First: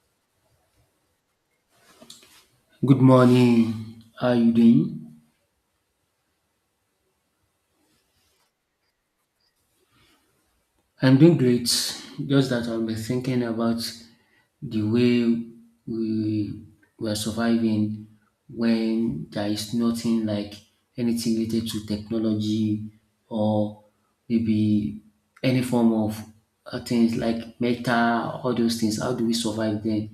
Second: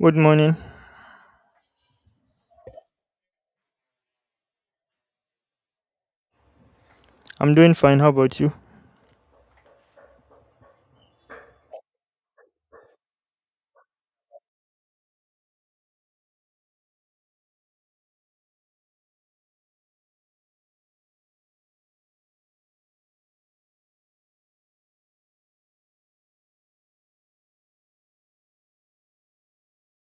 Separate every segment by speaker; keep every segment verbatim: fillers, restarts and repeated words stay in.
Speaker 1: Good morning.
Speaker 2: Good morning. How are you doing?
Speaker 1: I'm doing fine. How about you?
Speaker 2: I'm doing great. Just that I've been thinking about the way we were surviving when there is nothing like anything related to technology or maybe any form of uh, things like meta, all those things. How do we survive then?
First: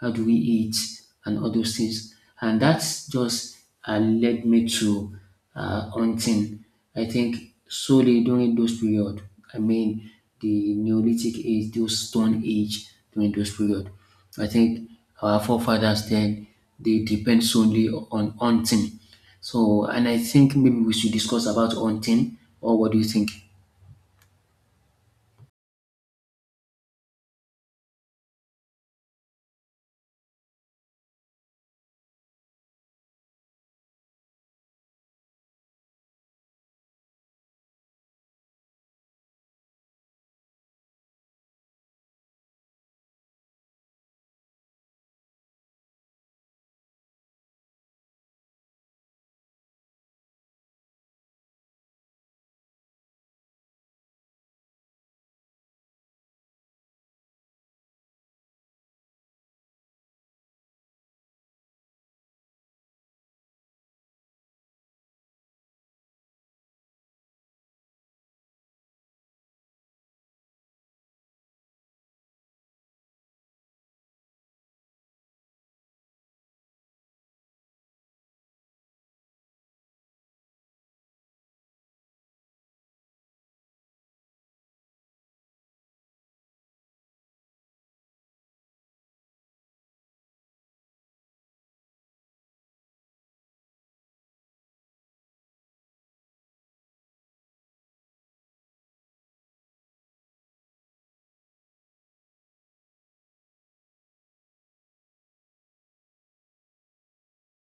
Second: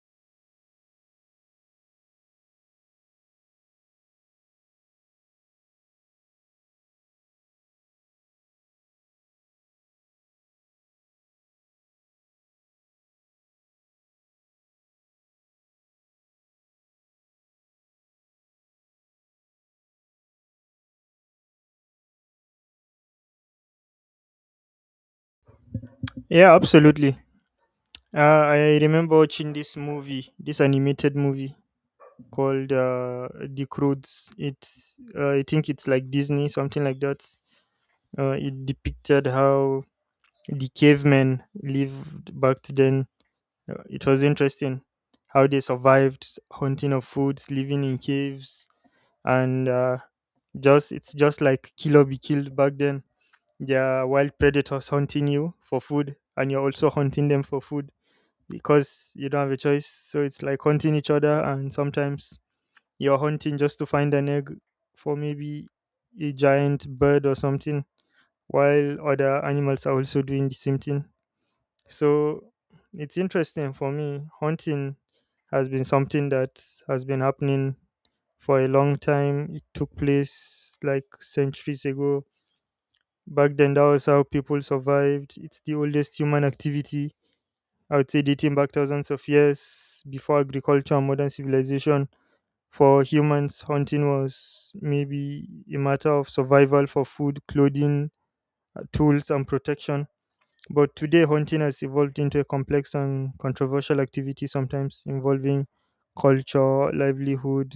Speaker 2: How do we eat, and all those things? And that's just uh, led me to uh, hunting. I think solely during those period, I mean the Neolithic age, those stone age during those period. I think our forefathers then they depend solely on hunting. So, and I think maybe we should discuss about hunting, or what do you think?
Speaker 1: Yeah, absolutely. Uh, I remember watching this movie, this animated movie called uh, The Croods. It, uh, I think it's like Disney, something like that. Uh, it depicted how the cavemen lived back then. Uh, It was interesting how they survived hunting of foods, living in caves, and uh, just it's just like kill or be killed back then. They're wild predators hunting you for food, and you're also hunting them for food because you don't have a choice. So it's like hunting each other, and sometimes you're hunting just to find an egg for maybe a giant bird or something, while other animals are also doing the same thing. So it's interesting for me. Hunting has been something that has been happening for a long time. It took place like centuries ago. Back then, that was how people survived. It's the oldest human activity. I would say dating back thousands of years before agriculture and modern civilization. For humans, hunting was maybe a matter of survival for food, clothing, uh, tools, and protection. But today, hunting has evolved into a complex and controversial activity, sometimes involving culture, livelihood,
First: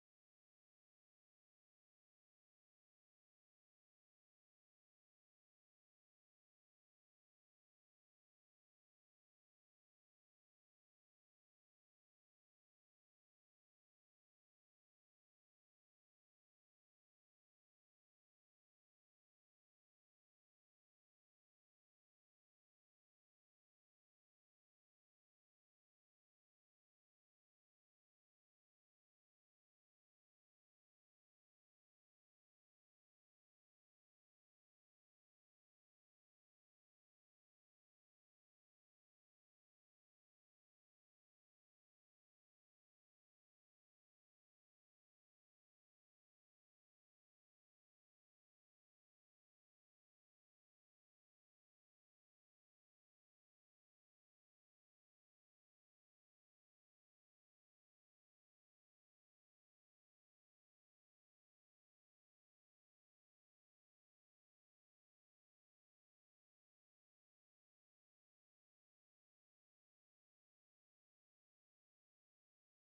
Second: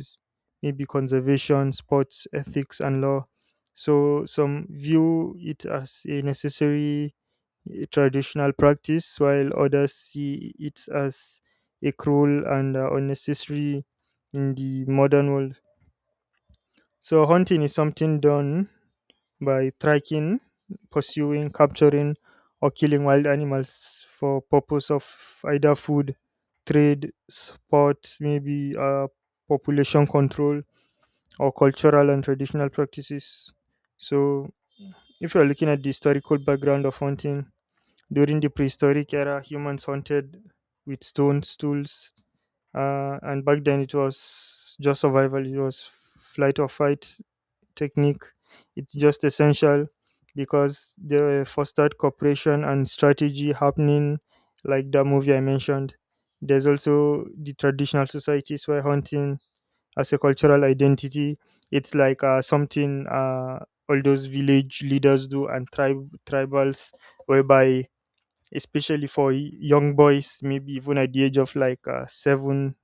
Speaker 1: maybe conservation, sports, ethics, and law. So, some view it as a necessary eh, traditional practice, while others see it as a cruel and uh, unnecessary in the modern world. So, hunting is something done by tracking, pursuing, capturing, or killing wild animals for purpose of either food, trade, sport, maybe uh, population control, or cultural and traditional practices. So, if you're looking at the historical background of hunting, during the prehistoric era, humans hunted with stones, tools, uh, and back then it was just survival. It was flight or fight technique. It's just essential because they fostered cooperation and strategy happening like that movie I mentioned. There's also the traditional societies where hunting as a cultural identity, it's like uh, something uh, all those village leaders do and tribe tribals, whereby especially for y- young boys, maybe even at the age of like uh, seven,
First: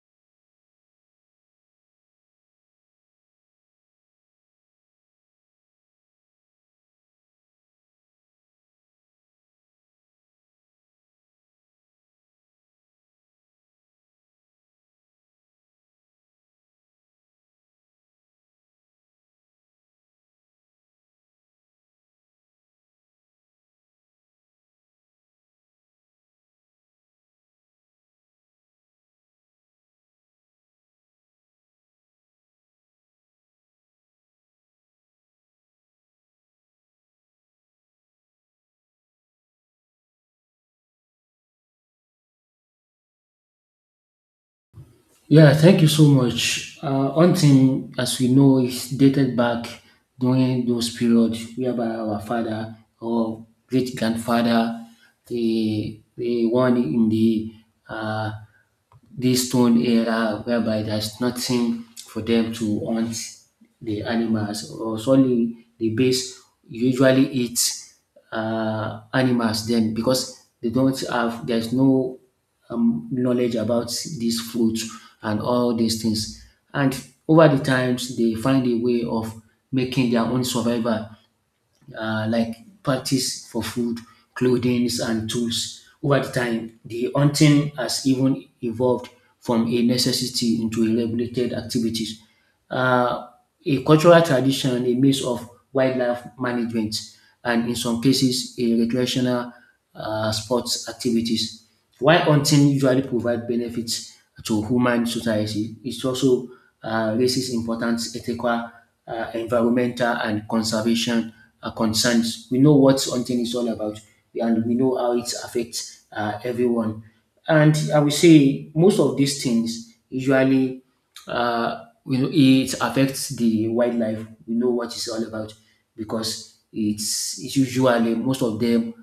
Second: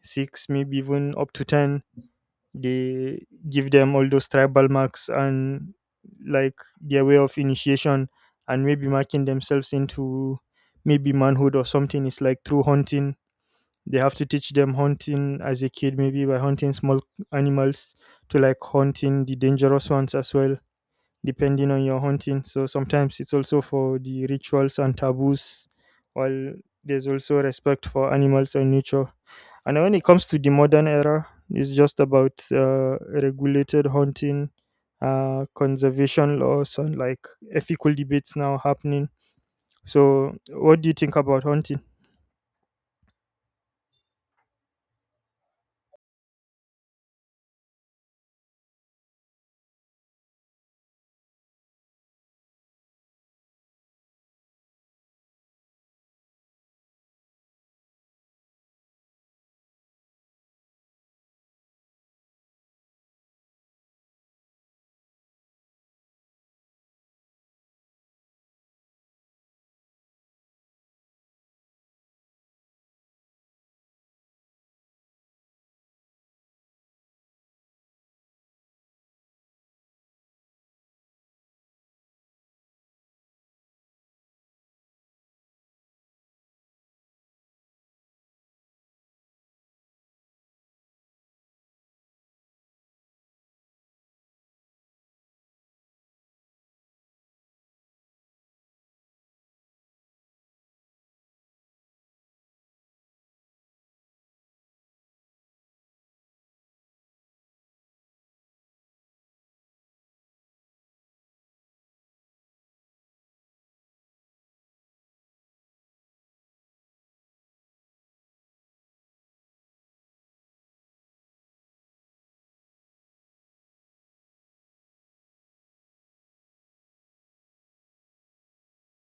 Speaker 1: six, maybe even up to ten, they give them all those tribal marks and like their way of initiation and maybe marking themselves into maybe manhood or something is like through hunting. They have to teach them hunting as a kid, maybe by hunting small animals to like hunting the dangerous ones as well, depending on your hunting. So sometimes it's also for the rituals and taboos, while there's also respect for animals and nature. And when it comes to the modern era, it's just about uh, regulated hunting, uh, conservation laws, and like ethical debates now happening. So, what do you think about hunting?
Speaker 2: Yeah, thank you so much. Uh, hunting, as we know, is dated back during those periods whereby our father or great grandfather, the the one in the uh, this stone era whereby there's nothing for them to hunt the animals or solely the base usually eat uh, animals then, because they don't have, there's no um, knowledge about this fruit and all these things. And over the times they find a way of making their own survival, uh, like parties for food, clothing, and tools. Over the time, the hunting has even evolved from a necessity into a regulated activities. Uh, a cultural tradition, a mix of wildlife management, and in some cases, a recreational uh, sports activities. While hunting usually provide benefits to human society, it also uh, raises important ethical, uh, environmental and conservation uh, concerns. We know what hunting is all about, and we know how it affects uh, everyone. And I would say most of these things usually, uh, you know, it affects the wildlife. We know what it's all about because it's, it's usually most of them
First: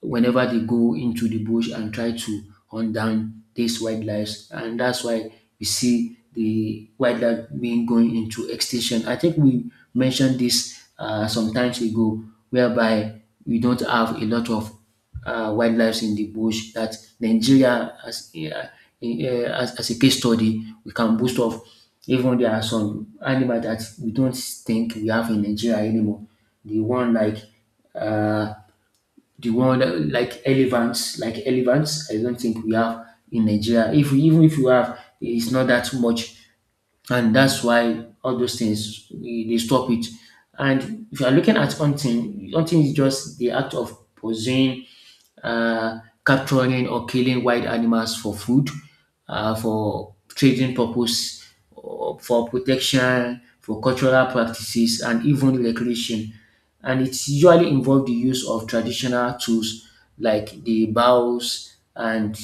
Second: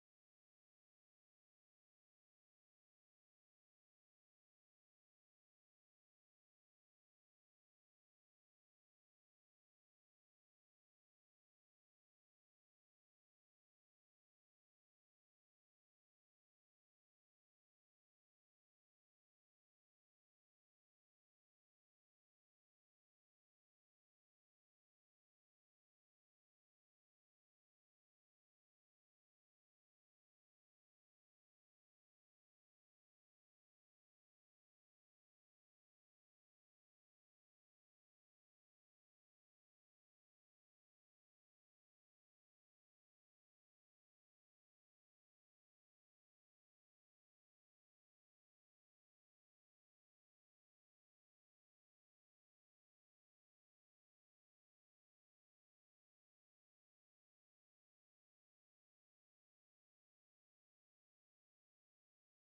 Speaker 2: whenever they go into the bush and try to hunt down these wildlife. And that's why we see the wildlife being going into extinction. I think we mentioned this uh, some times ago, whereby we don't have a lot of uh, wildlife in the bush. That Nigeria, as, a, uh, in, uh, as, as a case study, we can boast of. Even there are some animals that we don't think we have in Nigeria anymore. The one like uh, the one that- Like elephants, like elephants. I don't think we have in Nigeria. If we, even if you have, it's not that much, and that's why all those things eh, they stop it. And if you are looking at hunting, hunting is just the act of possessing, uh, capturing or killing wild animals for food, uh, for trading purpose, or for protection, for cultural practices, and even recreation. And it usually involves the use of traditional tools like the bows and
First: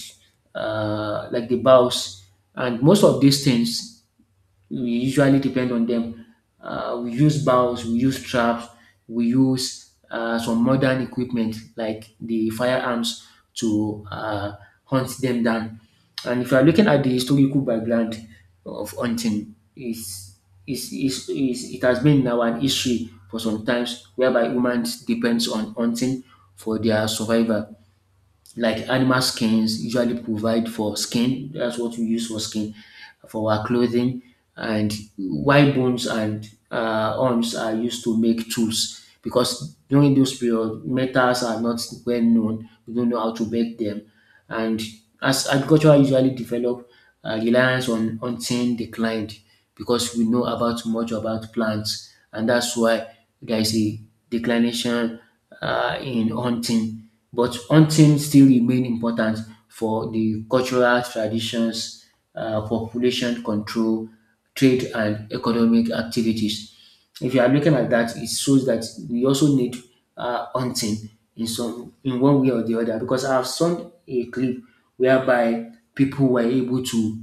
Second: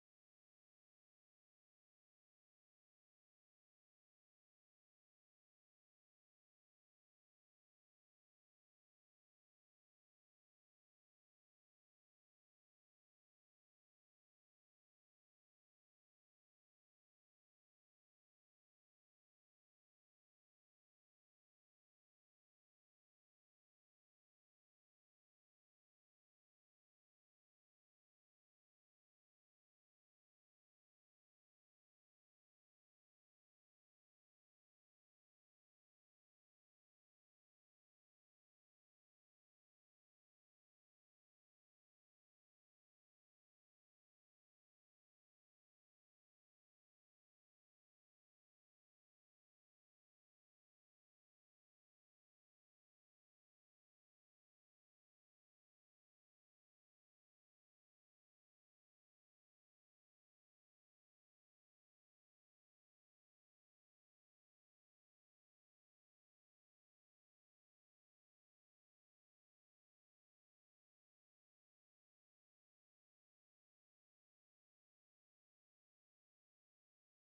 Speaker 2: uh, like the bows. And most of these things we usually depend on them. Uh, we use bows, we use traps, we use uh, some modern equipment like the firearms to uh, hunt them down. And if you are looking at the historical background of hunting, is is is is it has been now an issue for some times whereby humans depends on hunting for their survival. Like animal skins usually provide for skin, that's what we use for skin for our clothing. And wild bones and uh, arms are used to make tools, because during those period metals are not well known, we don't know how to make them. And as agriculture usually develop, um reliance on hunting declined, because we know about much about plants, and that's why there is a declination um in hunting. But hunting still remain important for the cultural traditions, um population control, trade and economic activities. If you are looking at that, it shows that we also need uh, hunting in some, in one way or the other, because I have seen a clip whereby people were able to,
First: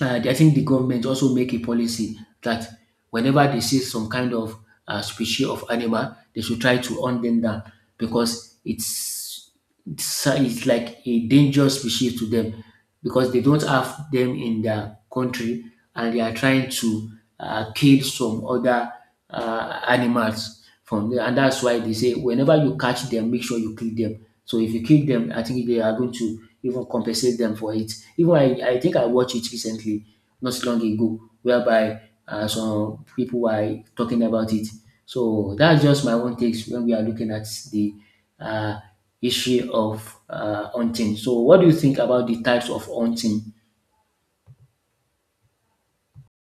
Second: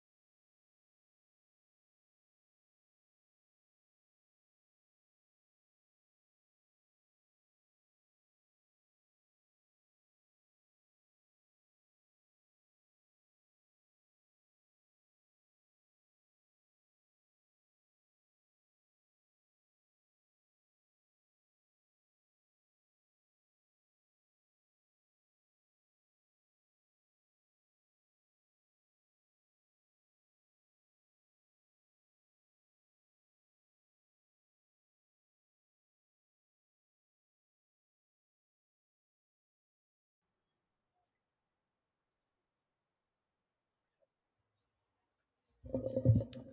Speaker 2: uh, I think the government also make a policy that whenever they see some kind of uh, species of animal, they should try to hunt them down because it's it's, it's like a dangerous species to them, because they don't have them in their country and they are trying to uh, kill some other uh, animals from there. And that's why they say whenever you catch them, make sure you kill them. So if you kill them, I think they are going to even compensate them for it. Even I, I think I watched it recently, not so long ago, whereby uh, some people were talking about it. So that's just my own takes when we are looking at the uh, issue of uh, hunting. So what do you think about the types of hunting?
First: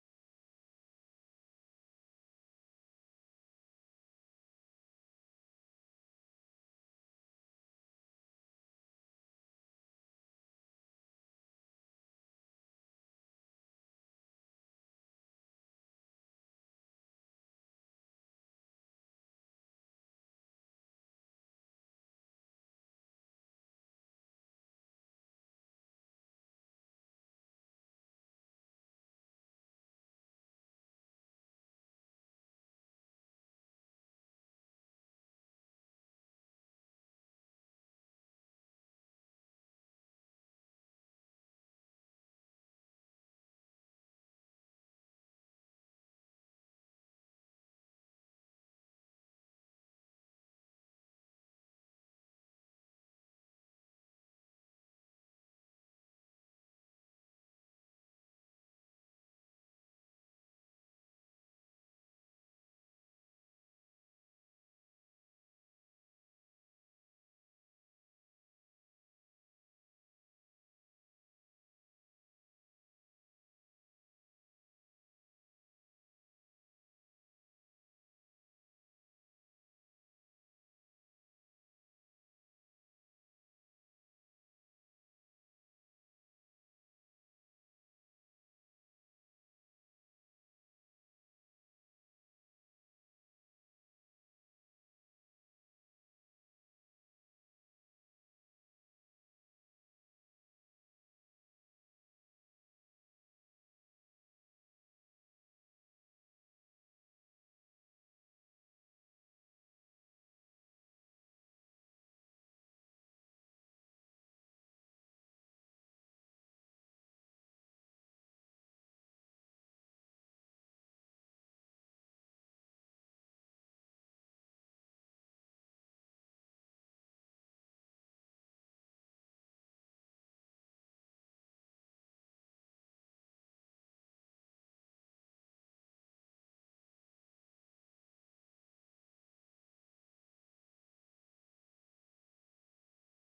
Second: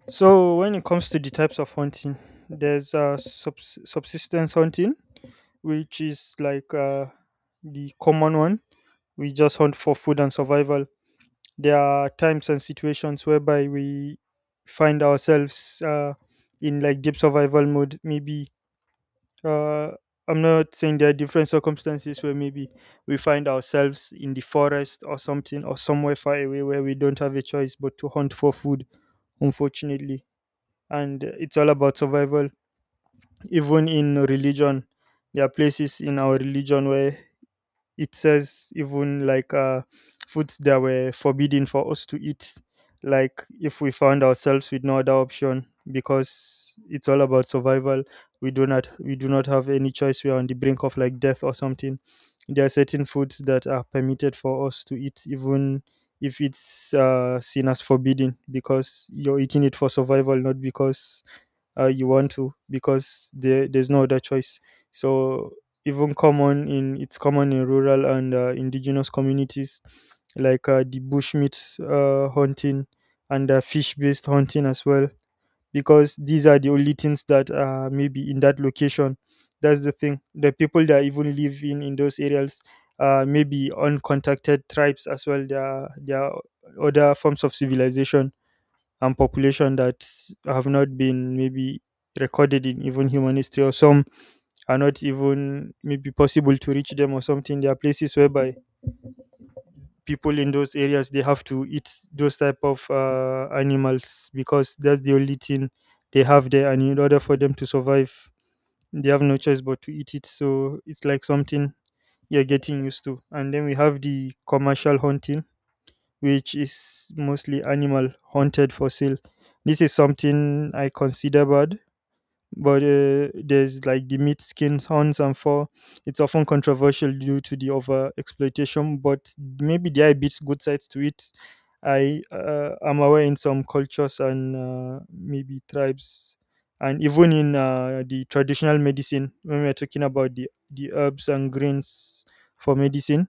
Speaker 1: So, when it comes to the types of hunting, there's uh, subs- subsistence hunting, which is like uh, the common one. We just hunt for food and survival. There are times and situations whereby we find ourselves uh, in like deep survival mode. Maybe uh, i'm not saying there are different circumstances where maybe we find ourselves in the forest or something or somewhere far away where we don't have a choice but to hunt for food, unfortunately, and uh, it's all about survival. Even in religion, there are places in our religion where it says even like uh, foods that were forbidden for us to eat, like if we found ourselves with no other option, because it's all about survival. We do not we do not have any choice. We are on the brink of like death or something. There are certain foods that are permitted for us to eat, even if it's uh, seen as forbidden, because you're eating it for survival, not because uh, you want to, because there, there's no other choice. So even common in it's common in rural and uh, indigenous communities, like uh, the bushmeat uh, hunting and uh, fish based hunting as well, because these are the only things that are maybe in that location. That's the thing, the people that even live in in those areas, uh, maybe uncontacted tribes as well. There are, there are other forms of civilization and population that have not been maybe recorded in even human history, or some are not even maybe possible to reach them or something. There are places whereby people in those areas, they have to eat those type of uh, animals because that's the only thing they have there, and in order for them to survive they have no choice but to eat it. So it's like something you're getting used to. And then we have the commercial hunting, which is mostly animal haunted for sale. This is something I consider bad, but uh, there's like the meat, skin, horns and fur. It's often controversial due to the over exploitation, but maybe there are bits good sides to it. I uh, am aware in some cultures and uh, maybe tribes, and even in uh, the traditional medicine, when we're talking about the the herbs and greens for medicine,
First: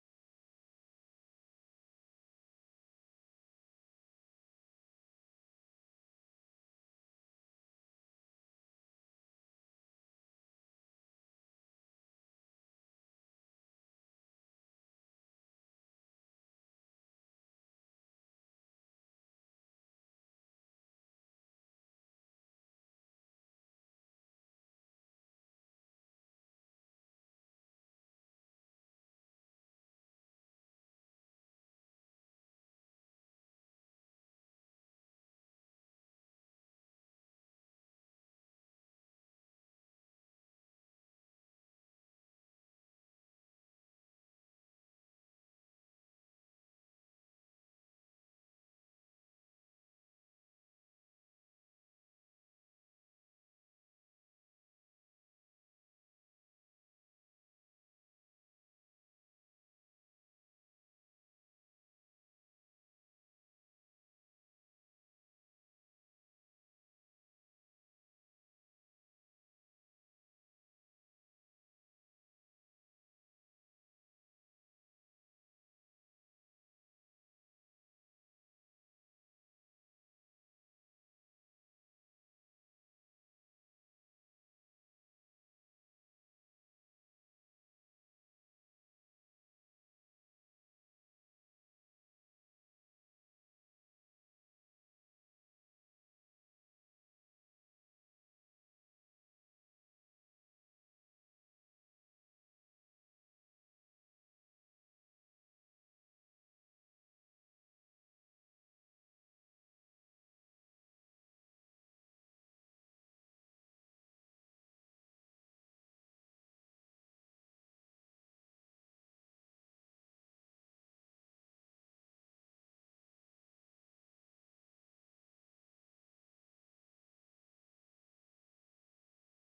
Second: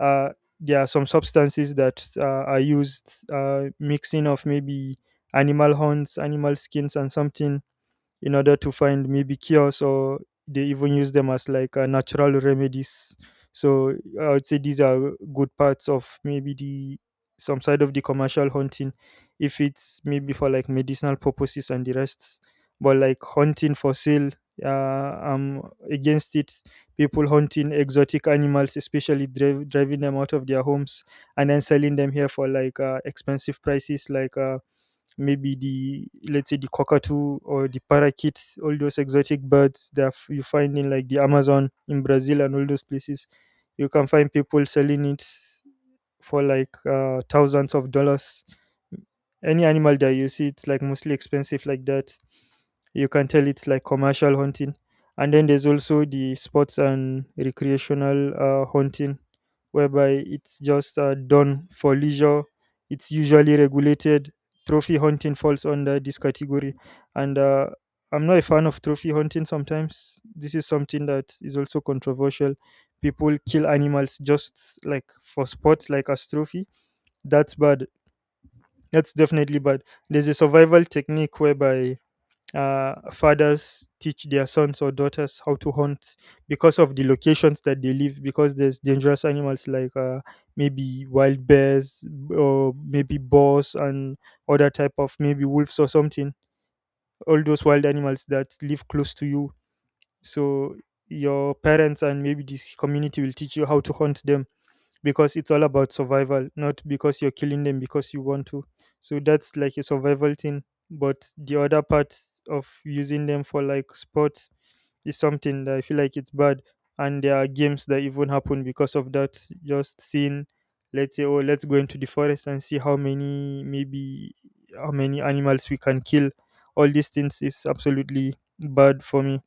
Speaker 1: uh, there are some substances that uh, are used, uh, mixing of maybe animal horns, animal skins and something, in order to find maybe cures, or they even use them as like uh, natural remedies. So I would say these are good parts of maybe the some side of the commercial hunting, if it's maybe for like medicinal purposes and the rest. But like hunting for sale, uh, I'm against it. People hunting exotic animals, especially driv- driving them out of their homes and then selling them here for like uh, expensive prices, like uh, maybe the, let's say, the cockatoo or the parakeet, all those exotic birds that f- you find in like the Amazon in Brazil and all those places. You can find people selling it for like uh, thousands of dollars. Any animal that you see, it's like mostly expensive like that. You can tell it's like commercial hunting. And then there's also the sports and recreational uh, hunting, whereby it's just uh, done for leisure. It's usually regulated. Trophy hunting falls under this category. And uh, I'm not a fan of trophy hunting sometimes. This is something that is also controversial. People kill animals just like for sport, like as trophy. That's bad. That's definitely bad. There's a survival technique whereby uh, fathers teach their sons or daughters how to hunt because of the locations that they live, because there's dangerous animals like uh, maybe wild bears, or maybe boars and other type of maybe wolves or something. All those wild animals that live close to you. So your parents and maybe this community will teach you how to hunt them because it's all about survival, not because you're killing them because you want to. So that's like a survival thing. But the other part of using them for like sports is something that I feel like it's bad. And there are games that even happen because of that. Just seeing, let's say, oh, let's go into the forest and see how many, maybe, how many animals we can kill. All these things is absolutely bad for me.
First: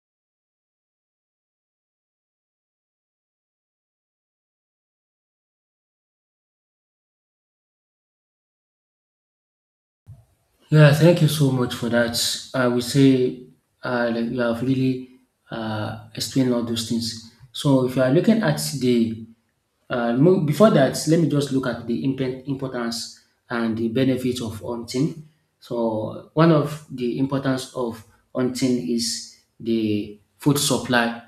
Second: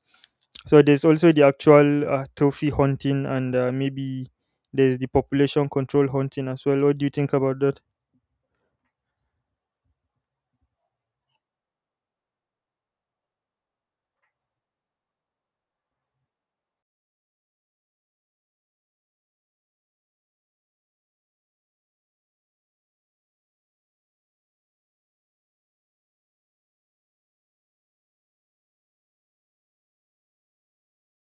Speaker 1: So there's also the actual uh, trophy hunting, and uh, maybe there's the population control hunting as well. What do you think about that?
Speaker 2: Yeah, thank you so much for that. I will say uh, like you have really uh, explained all those things. So if you are looking at the uh, mo- before that, let me just look at the impen- importance and the benefits of hunting. So, one of the importance of hunting is the food supply.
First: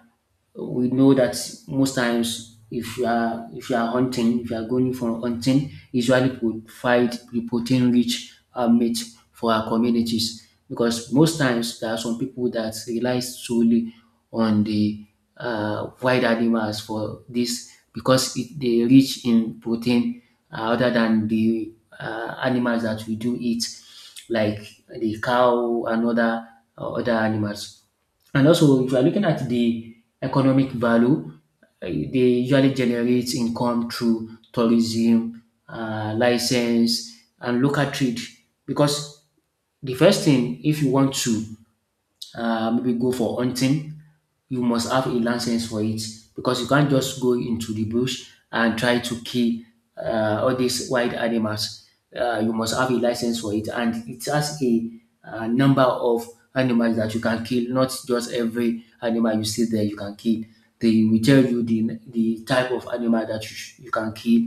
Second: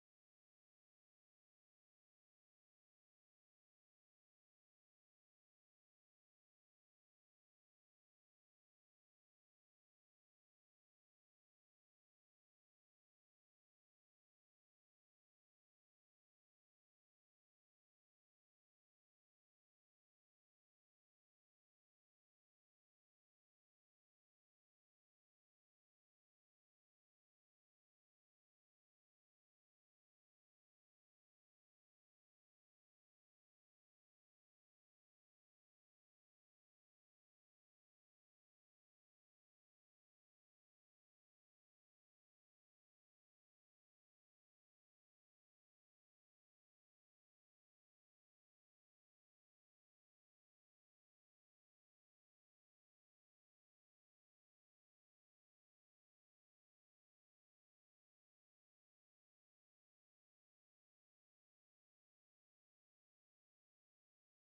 Speaker 2: We know that most times, if you are if you are hunting, if you are going for hunting, usually provide the protein rich uh, meat for our communities, because most times there are some people that rely solely on the uh, wild animals for this, because it, they rich in protein, uh, other than the uh, animals that we do eat, like the cow and other uh, other animals. And also, if you are looking at the economic value, uh, they usually generate income through tourism, uh, license, and local trade. Because the first thing, if you want to uh, maybe go for hunting, you must have a license for it, because you can't just go into the bush and try to kill uh, all these wild animals. Uh, you must have a license for it, and it has a uh, number of animals that you can kill, not just every animal you see there you can kill. They will tell you the, the type of animal that you, sh- you can kill,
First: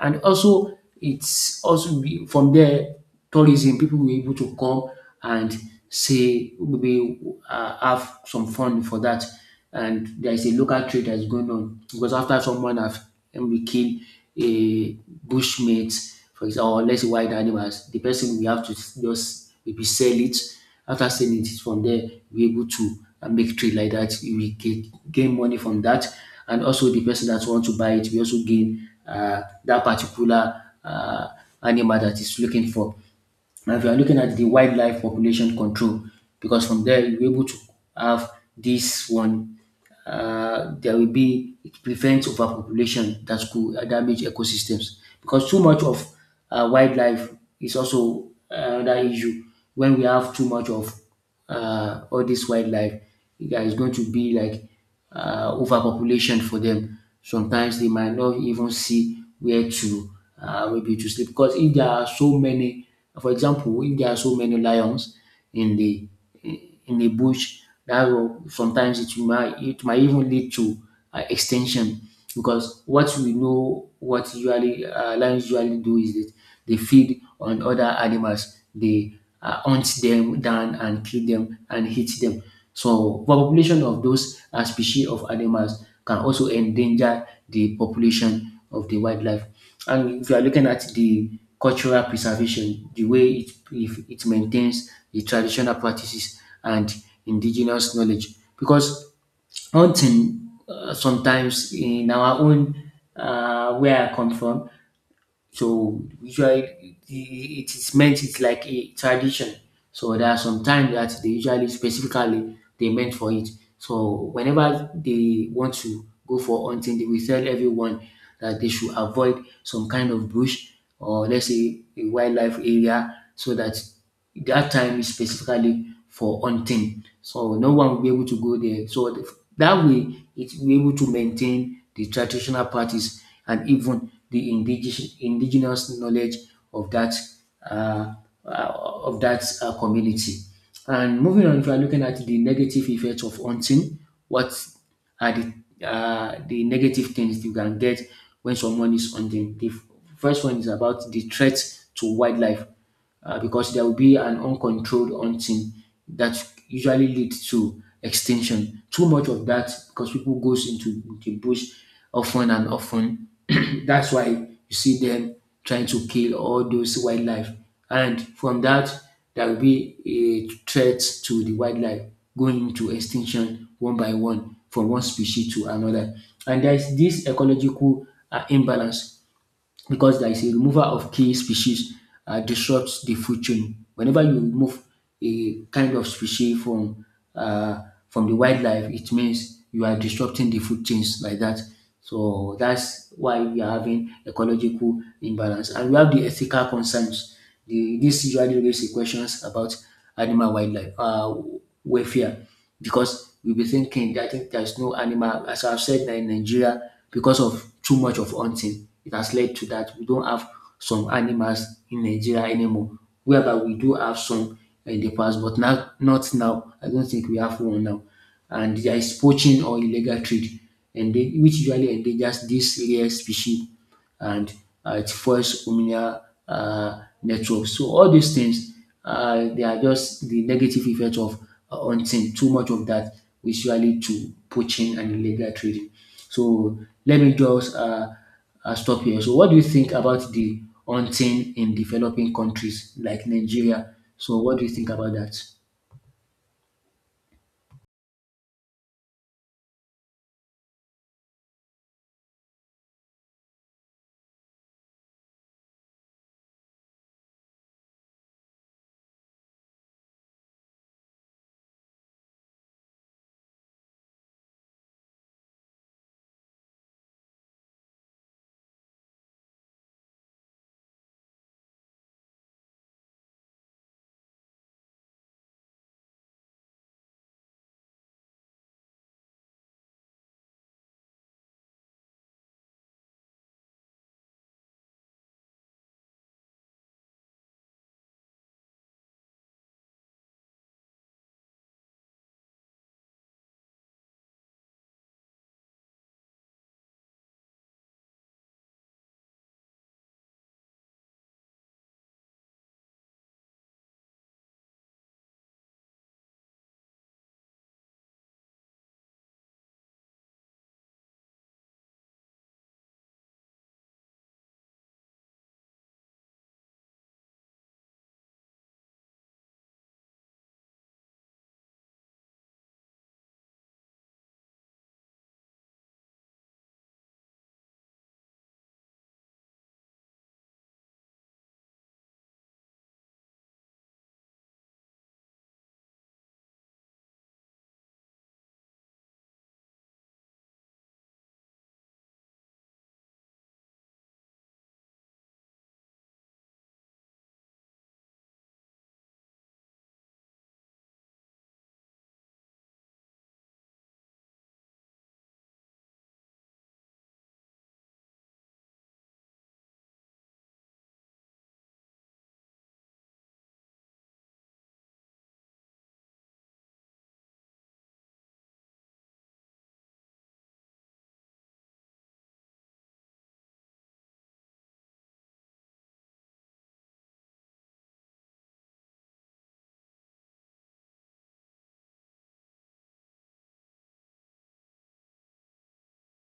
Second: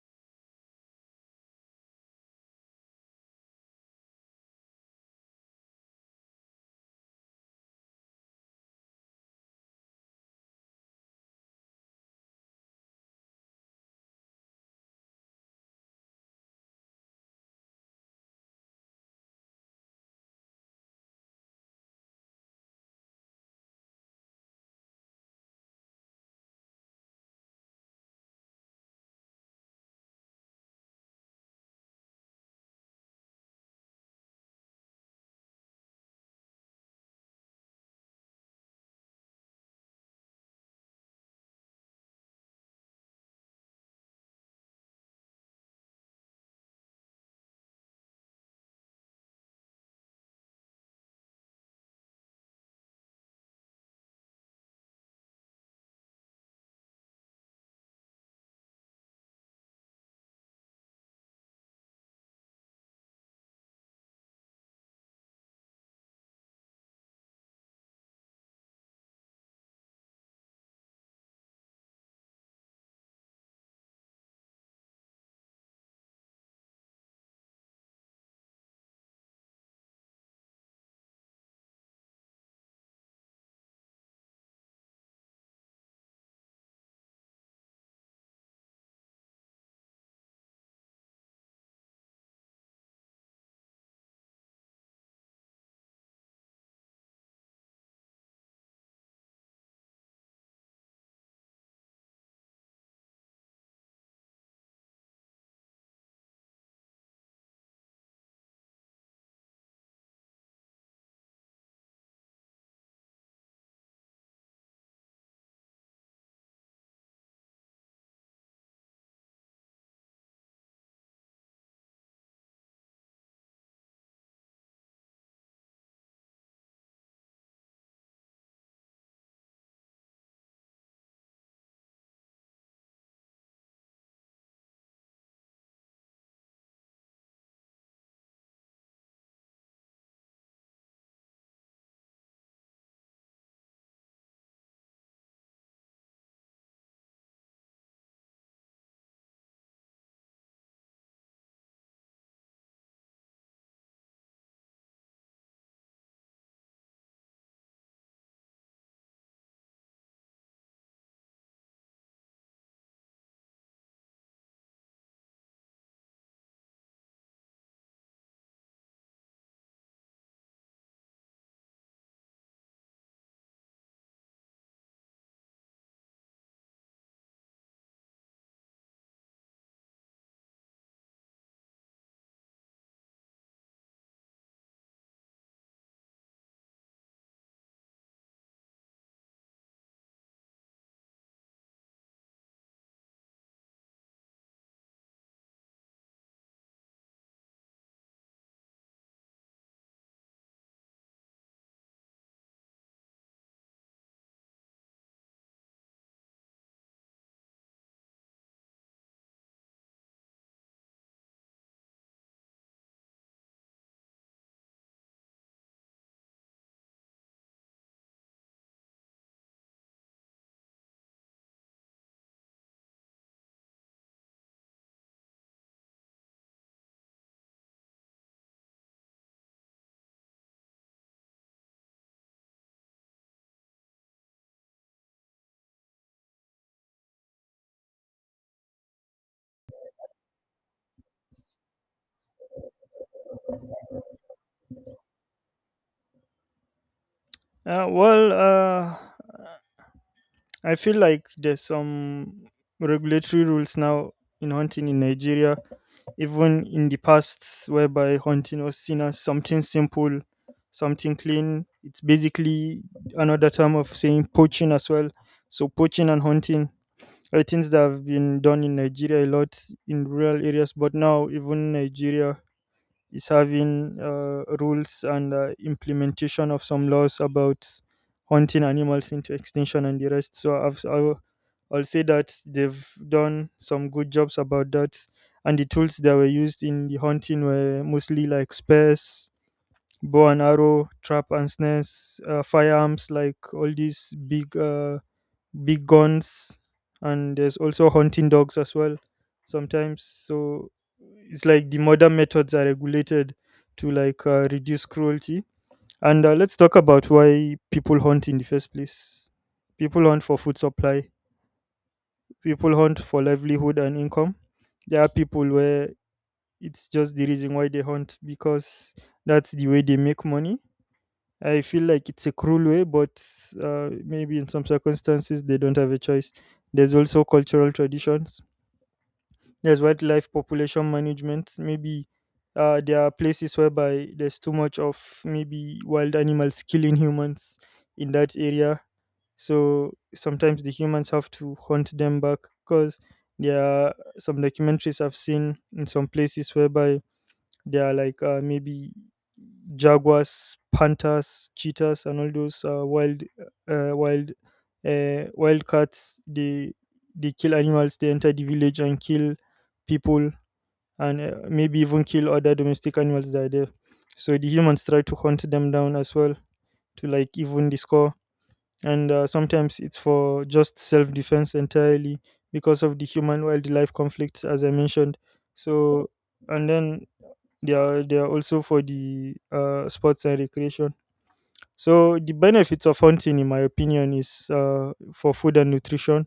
Speaker 2: and also it's also be- from there tourism, people will be able to come and say, maybe uh, have some fun for that. And there is a local trade that's going on, because after someone have maybe killed a bushmate, for example, or let's say wild animals, the person will have to just maybe sell it. After selling it from there, we able to uh, make trade like that. We get, gain money from that, and also the person that want to buy it, we also gain uh, that particular. Uh, animal that is looking for. And if you are looking at the wildlife population control, because from there you'll able to have this one, uh, there will be, it prevents overpopulation that could uh, damage ecosystems. Because too much of uh, wildlife is also another issue. When we have too much of uh, all this wildlife, there is going to be like uh, overpopulation for them. Sometimes they might not even see where to uh, maybe to sleep, because if there are so many, for example if there are so many lions in the in the bush dat, sometimes it might it might even lead to uh, extension, because what we know what usually uh, lions usually do is that they feed on other animals, they uh, hunt them down and kill them and eat them. So overpopulation of those uh, species of animals can also endanger the population of the wildlife. And if you are looking at the cultural preservation, the way it, if it maintains the traditional practices and indigenous knowledge, because hunting uh, sometimes in our own uh, where I come from. So usually it it is meant, it's like a tradition. So there are some time that they usually specifically they meant for it. So whenever they want to go for hunting, they will tell everyone that they should avoid some kind of bush or let's say a wildlife area, so that that time is specifically for hunting. So no one will be able to go there. So that way, it will be able to maintain the traditional practice and even the indigenous, indigenous knowledge of that uh, uh, of that uh, community. And moving on, if you are looking at the negative effects of hunting, what are the uh, the negative things you can get when someone is hunting? The f- first one is about the threat to wildlife, uh, because there will be an uncontrolled hunting that usually leads to extinction. Too much of that, because people goes into the bush often and often. That's why you see them trying to kill all those wildlife, and from that there will be a threat to the wildlife going into extinction one by one, from one species to another. And there is this ecological uh, imbalance, because there is a removal of key species uh, disrupts the food chain. Whenever you remove a kind of species from uh, from the wildlife, it means you are disrupting the food chains like that. So that's why we are having ecological imbalance, and we have the ethical concerns. The, this usually raises questions about animal wildlife uh, welfare because we'll be thinking I think there's no animal as I've said that in Nigeria because of too much of hunting it has led to that we don't have some animals in Nigeria anymore whereby we do have some in the past but now not now I don't think we have one now and there is poaching or illegal trade and they, which usually endangers these rare species and uh, it fuels communal uh, networks. So all these things, uh, they are just the negative effect of uh, hunting. Too much of that, which usually to poaching and illegal trading. So let me just uh, uh, stop here. So what do you think about the hunting in developing countries like Nigeria? So what do you think about that?
Speaker 1: Uh, well, uh, I feel like there's some regulatory rules now in hunting in Nigeria, even in the past, whereby hunting was seen as something simple, something clean. It's basically another term of saying poaching as well. So poaching and hunting, uh, things that have been done in Nigeria a lot in rural areas, but now even Nigeria is having uh, rules and uh, implementation of some laws about hunting animals into extinction and the rest. So I've, I'll, I'll say that they've done some good jobs about that, and the tools that were used in the hunting were mostly like spears, bow and arrow, trap and snares, uh, firearms like all these big uh, big guns, and there's also hunting dogs as well sometimes. So it's like the modern methods are regulated to like uh, reduce cruelty. And uh, let's talk about why people hunt in the first place. People hunt for food supply. People hunt for livelihood and income. There are people where it's just the reason why they hunt, because that's the way they make money. I feel like it's a cruel way, but uh, maybe in some circumstances they don't have a choice. There's also cultural traditions. There's wildlife population management. Maybe uh, there are places whereby there's too much of maybe wild animals killing humans in that area. So sometimes the humans have to hunt them back, because there are some documentaries I've seen in some places whereby they are like uh, maybe jaguars, panthers, cheetahs, and all those uh, wild, uh, wild, uh, wild cats. They they kill animals. They enter the village and kill people, and uh, maybe even kill other domestic animals that are there. So the humans try to hunt them down as well to like even the score. And uh, Sometimes it's for just self defense entirely because of the human wildlife conflicts, as I mentioned. So and then they are they are also for the uh, sports and recreation. So the benefits of hunting, in my opinion, is uh, for food and nutrition.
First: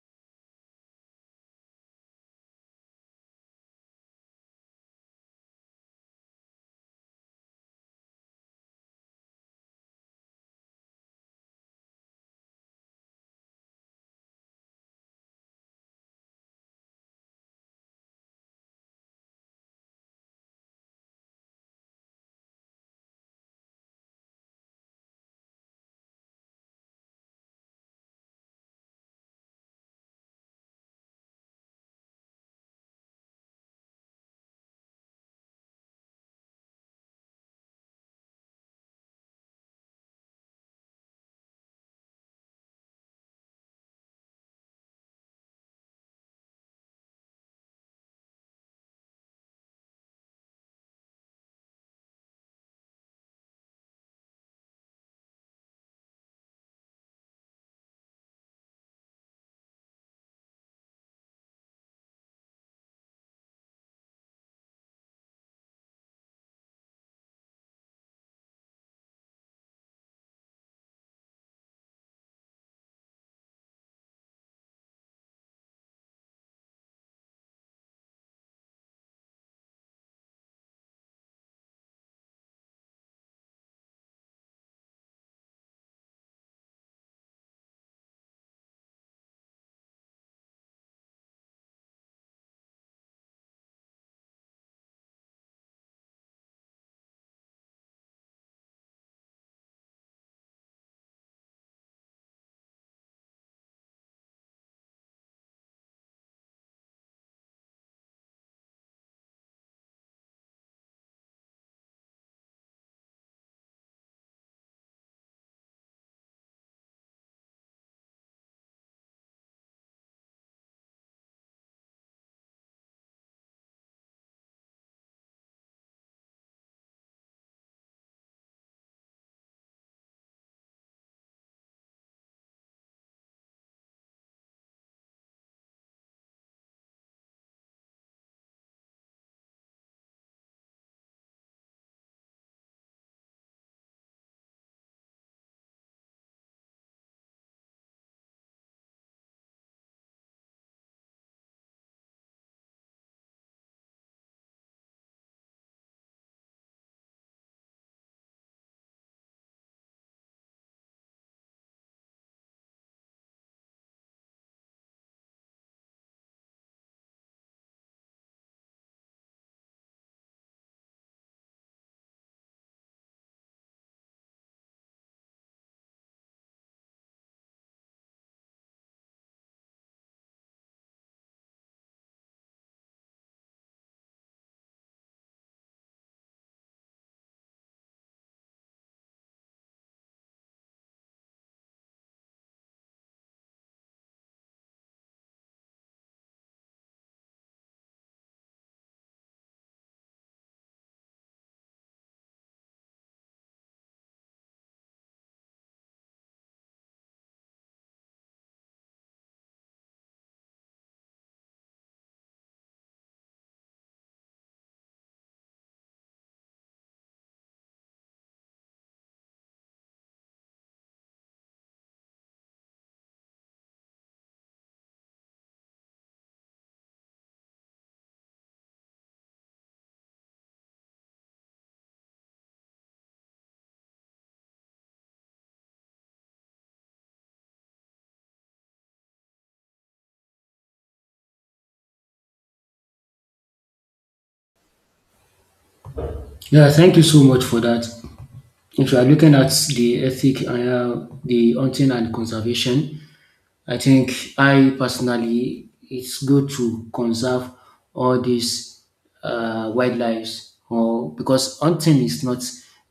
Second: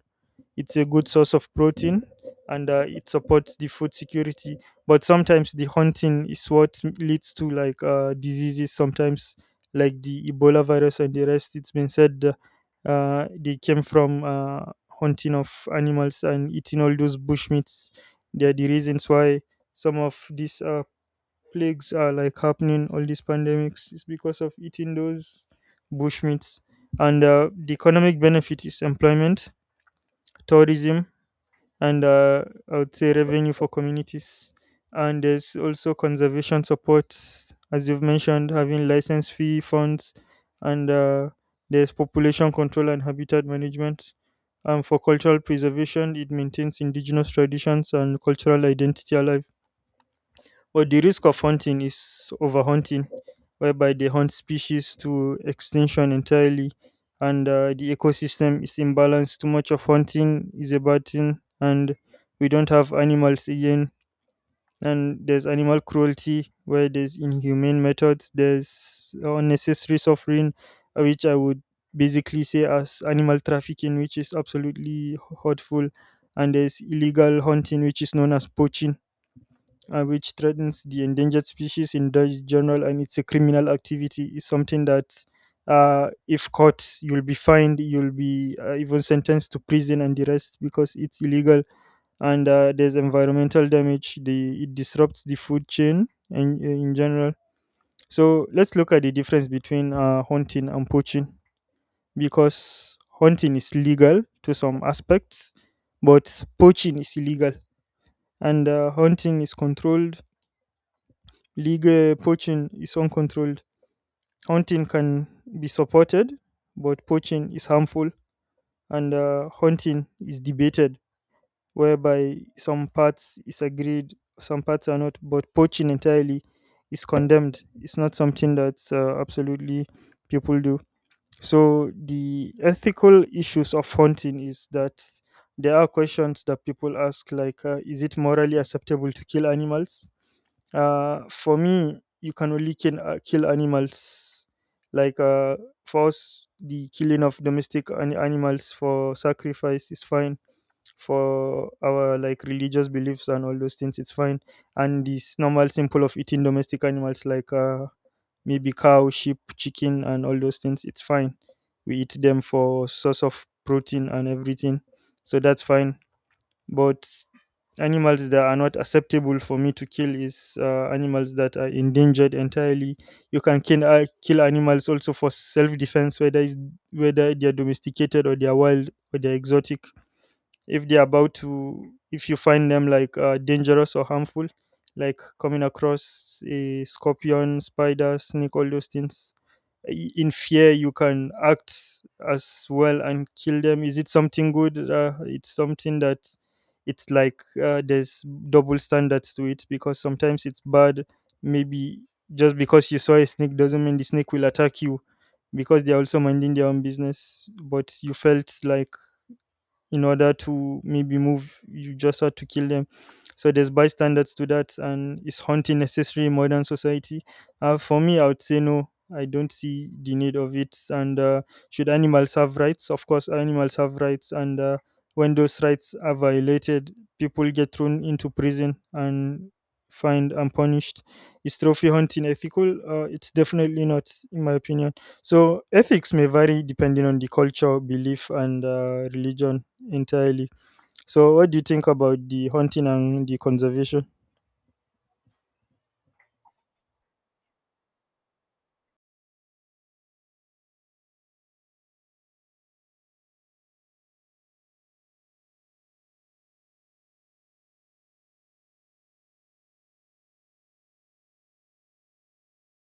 Speaker 1: It's a good source of protein, and uh, it supports the food security. But sometimes the hunting is what m- leads to like uh, diseases. Sometimes like the Ebola virus and the rest. It's been said uh, uh, they came from uh, hunting of animals and eating all those bush meats. They are the reasons why some of these uh, plagues are like happening, all these pandemics, is because of eating those bushmeats. And uh, The economic benefit is employment, tourism, and uh, I would say revenue for communities. And there's also conservation support, as you've mentioned, having license fee funds, and uh, there's population control and habitat management. Um, for cultural preservation, it maintains indigenous traditions and cultural identity alive, but the risk of hunting is overhunting, whereby they hunt species to extinction entirely, and uh, the ecosystem is imbalanced. Too much of hunting is a bad thing, and we don't have animals again. And there's animal cruelty, where there's inhumane methods, there's unnecessary suffering, uh, which I would basically say as animal trafficking, which is absolutely hurtful, and there's illegal hunting, which is known as poaching, uh, which threatens the endangered species in ge- general, and it's a criminal activity. It's something that, uh, if caught, you'll be fined, you'll be uh, even sentenced to prison and the rest because it's illegal. And uh, There's environmental damage. The It disrupts the food chain and in, uh, in general. So let's look at the difference between uh, hunting and poaching, because hunting is legal to some aspects, but poaching is illegal, and uh, hunting is controlled. League poaching is uncontrolled. Hunting can be supported, but poaching is harmful, and uh, hunting is debated, whereby some parts is agreed, some parts are not. But poaching entirely is condemned. It's not something that's uh, absolutely people do. So the ethical issues of hunting is that there are questions that people ask, like, uh, is it morally acceptable to kill animals? Uh, for me, you can only kill, uh, kill animals. Like uh, for us, the killing of domestic an- animals for sacrifice is fine. For our like religious beliefs and all those things, it's fine. And this normal simple of eating domestic animals like uh, maybe cow, sheep, chicken, and all those things, it's fine. We eat them for source of protein and everything, so that's fine. But animals that are not acceptable for me to kill is uh, animals that are endangered entirely. You can kill, uh, kill animals also for self defense, whether, it's, whether they are domesticated or they are wild or they are exotic, if they're about to, if you find them like uh, dangerous or harmful, like coming across a scorpion, spider, snake, all those things, i- in fear you can act as well and kill them. Is it something good? Uh, it's something that, it's like uh, there's double standards to it, because sometimes it's bad. Maybe just because you saw a snake doesn't mean the snake will attack you, because they're also minding their own business, but you felt like, in order to maybe move, you just had to kill them. So there's bystanders to that. And is hunting necessary in modern society? Uh, for me, I would say no, I don't see the need of it. And uh, should animals have rights? Of course animals have rights, and uh, when those rights are violated, people get thrown into prison and fined and punished. Is trophy hunting ethical? Uh, it's definitely not, in my opinion. So ethics may vary depending on the culture, belief, and uh, religion entirely. So, what do you think about the hunting and the conservation?
Speaker 2: Yeah, thank you so much for that. If you are looking at the ethic, uh, the hunting and conservation, I think I personally, it's good to conserve all these uh, wildlife or because hunting is not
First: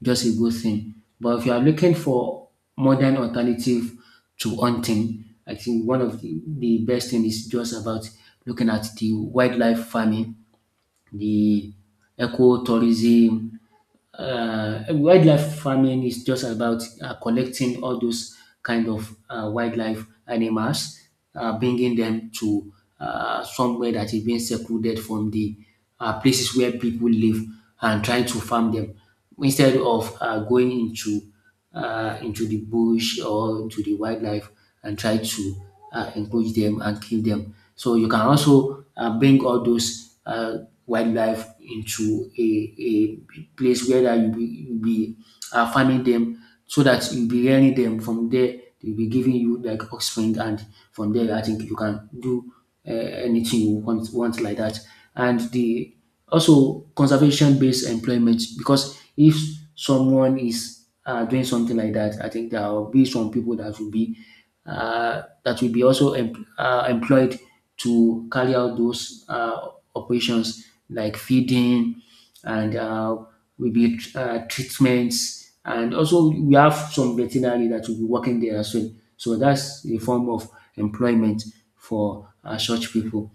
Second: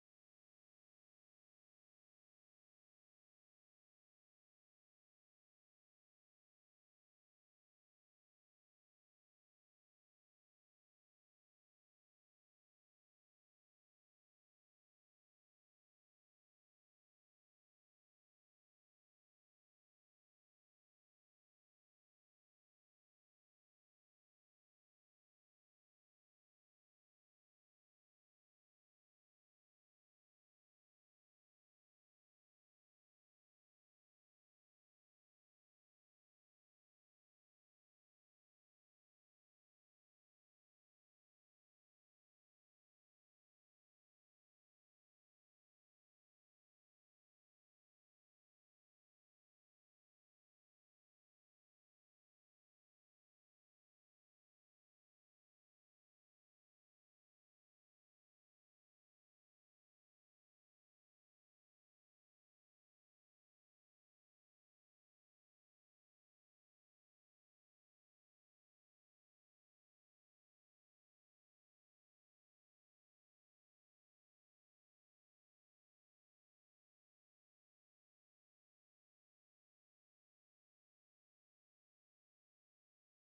Speaker 2: just a good thing. But if you are looking for modern alternative to hunting, I think one of the, the best thing is just about looking at the wildlife farming, the ecotourism. Uh, wildlife farming is just about uh, collecting all those kind of uh, wildlife animals, uh, bringing them to uh, somewhere that is being secluded from the uh, places where people live and trying to farm them instead of uh, going into uh, into the bush or into the wildlife and try to uh, encourage them and kill them. So you can also uh, bring all those uh, wildlife into a, a place where that you be, you be uh, farming them so that you'll be rearing them from there. They'll be giving you like offspring, and from there, I think you can do uh, anything you want, want like that. And the also conservation based employment because if someone is uh, doing something like that, I think there will be some people that will be uh, that will be also em- uh, employed to carry out those uh, operations like feeding and uh, will be uh, treatments, and also we have some veterinary that will be working there as well. So that's a form of employment for uh, such people.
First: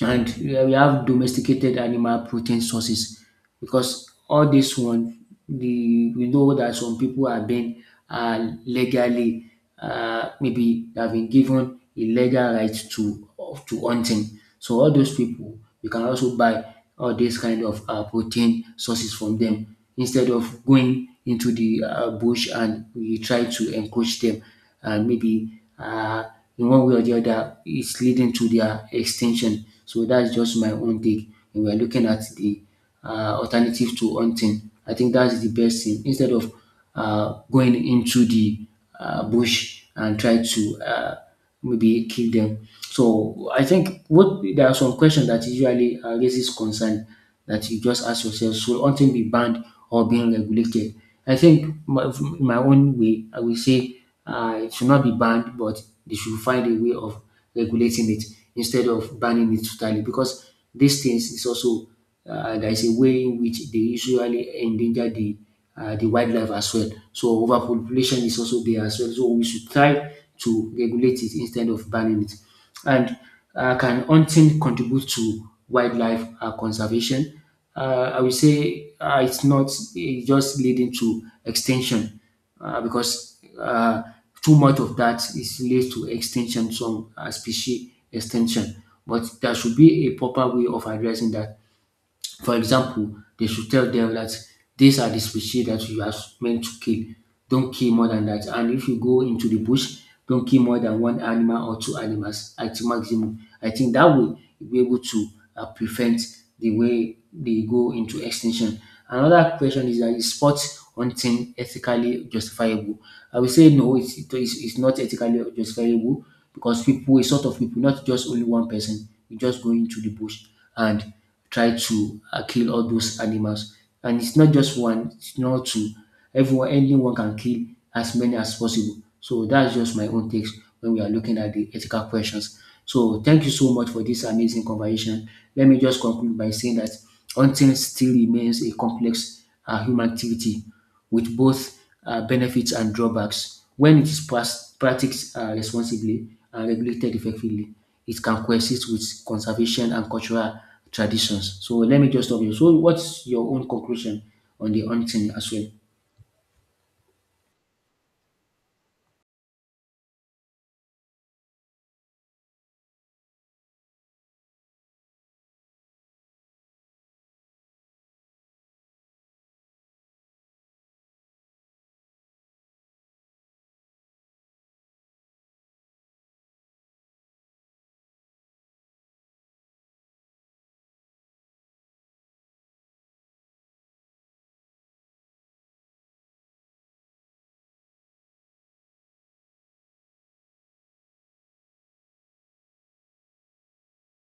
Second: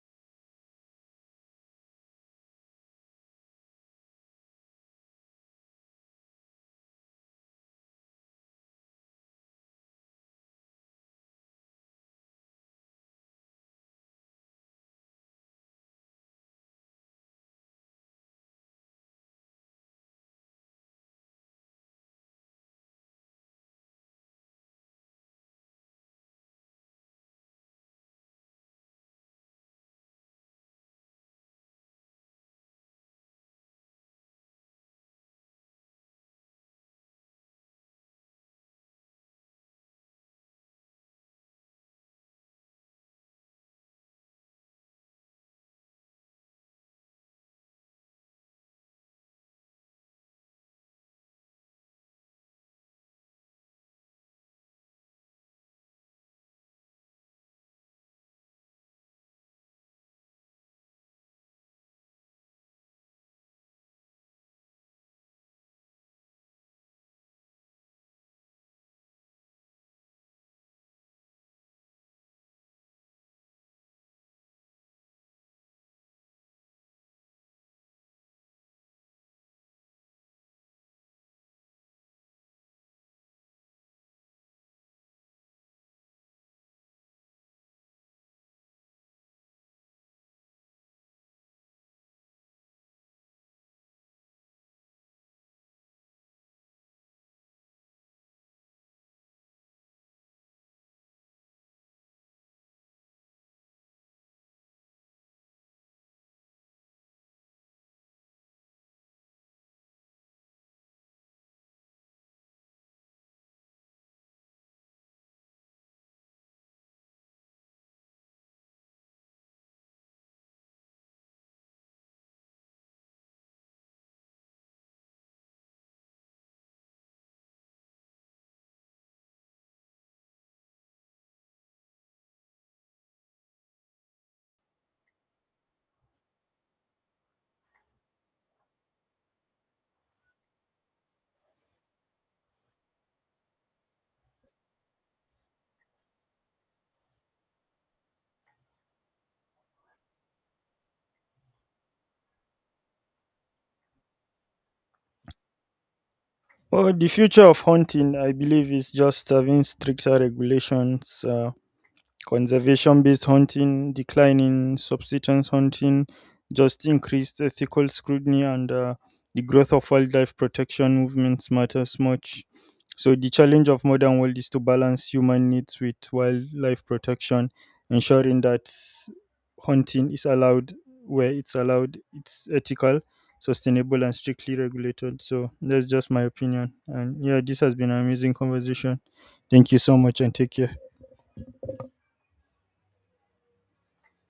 Speaker 2: And yeah, we have domesticated animal protein sources because all this one the we know that some people have been uh, legally uh, maybe they have been given a legal right to to hunting, so all those people you can also buy all this kind of uh, protein sources from them instead of going into the uh, bush and we try to encroach them and maybe uh, in one way or the other it's leading to their extinction. So that's just my own take. And we're looking at the uh, alternative to hunting. I think that's the best thing instead of uh, going into the uh, bush and try to uh, maybe kill them. So I think what there are some questions that usually uh, raises concern that you just ask yourself: Should hunting be banned or being regulated? I think my, from my own way, I will say uh, it should not be banned, but they should find a way of regulating it instead of banning it totally because these things is also uh, there is a way in which they usually endanger the uh, the wildlife as well. So overpopulation is also there as well. So we should try to regulate it instead of banning it. And uh, can hunting contribute to wildlife uh, conservation? Uh, I would say uh, it's not it's just leading to extinction uh, because uh, too much of that is leads to extinction, some uh, species extinction. But there should be a proper way of addressing that. For example, they should tell them that these are the species that you are meant to kill. Don't kill more than that. And if you go into the bush, don't kill more than one animal or two animals at maximum. I think that will be able to uh, prevent the way they go into extinction. Another question is that is sport hunting ethically justifiable? I will say no, it's, it- it's, it's not ethically justifiable because people, a sort of people, not just only one person, you just go into the bush and try to uh, kill all those animals. And it's not just one, it's not two. Everyone, anyone can kill as many as possible. So that's just my own takes when we are looking at the ethical questions. So thank you so much for this amazing conversation. Let me just conclude by saying that hunting still remains a complex uh, human activity with both uh, benefits and drawbacks. When it is pras- practiced uh, responsibly and regulated effectively, it can coexist with conservation and cultural traditions. So let me just stop you. So what's your own conclusion on the hunting as well?
Speaker 1: Well, the future of hunting, I believe, is just having stricter regulations, uh, conservation based hunting, declining subsistence hunting, just increased ethical scrutiny, and uh, the growth of wildlife protection movements matters much. So, the challenge of modern world is to balance human needs with wildlife protection, ensuring that hunting is allowed, where it's allowed, it's ethical, sustainable, and strictly regulated. So, that's just my opinion. And yeah, this has been an amazing conversation. Thank you so much, and take care.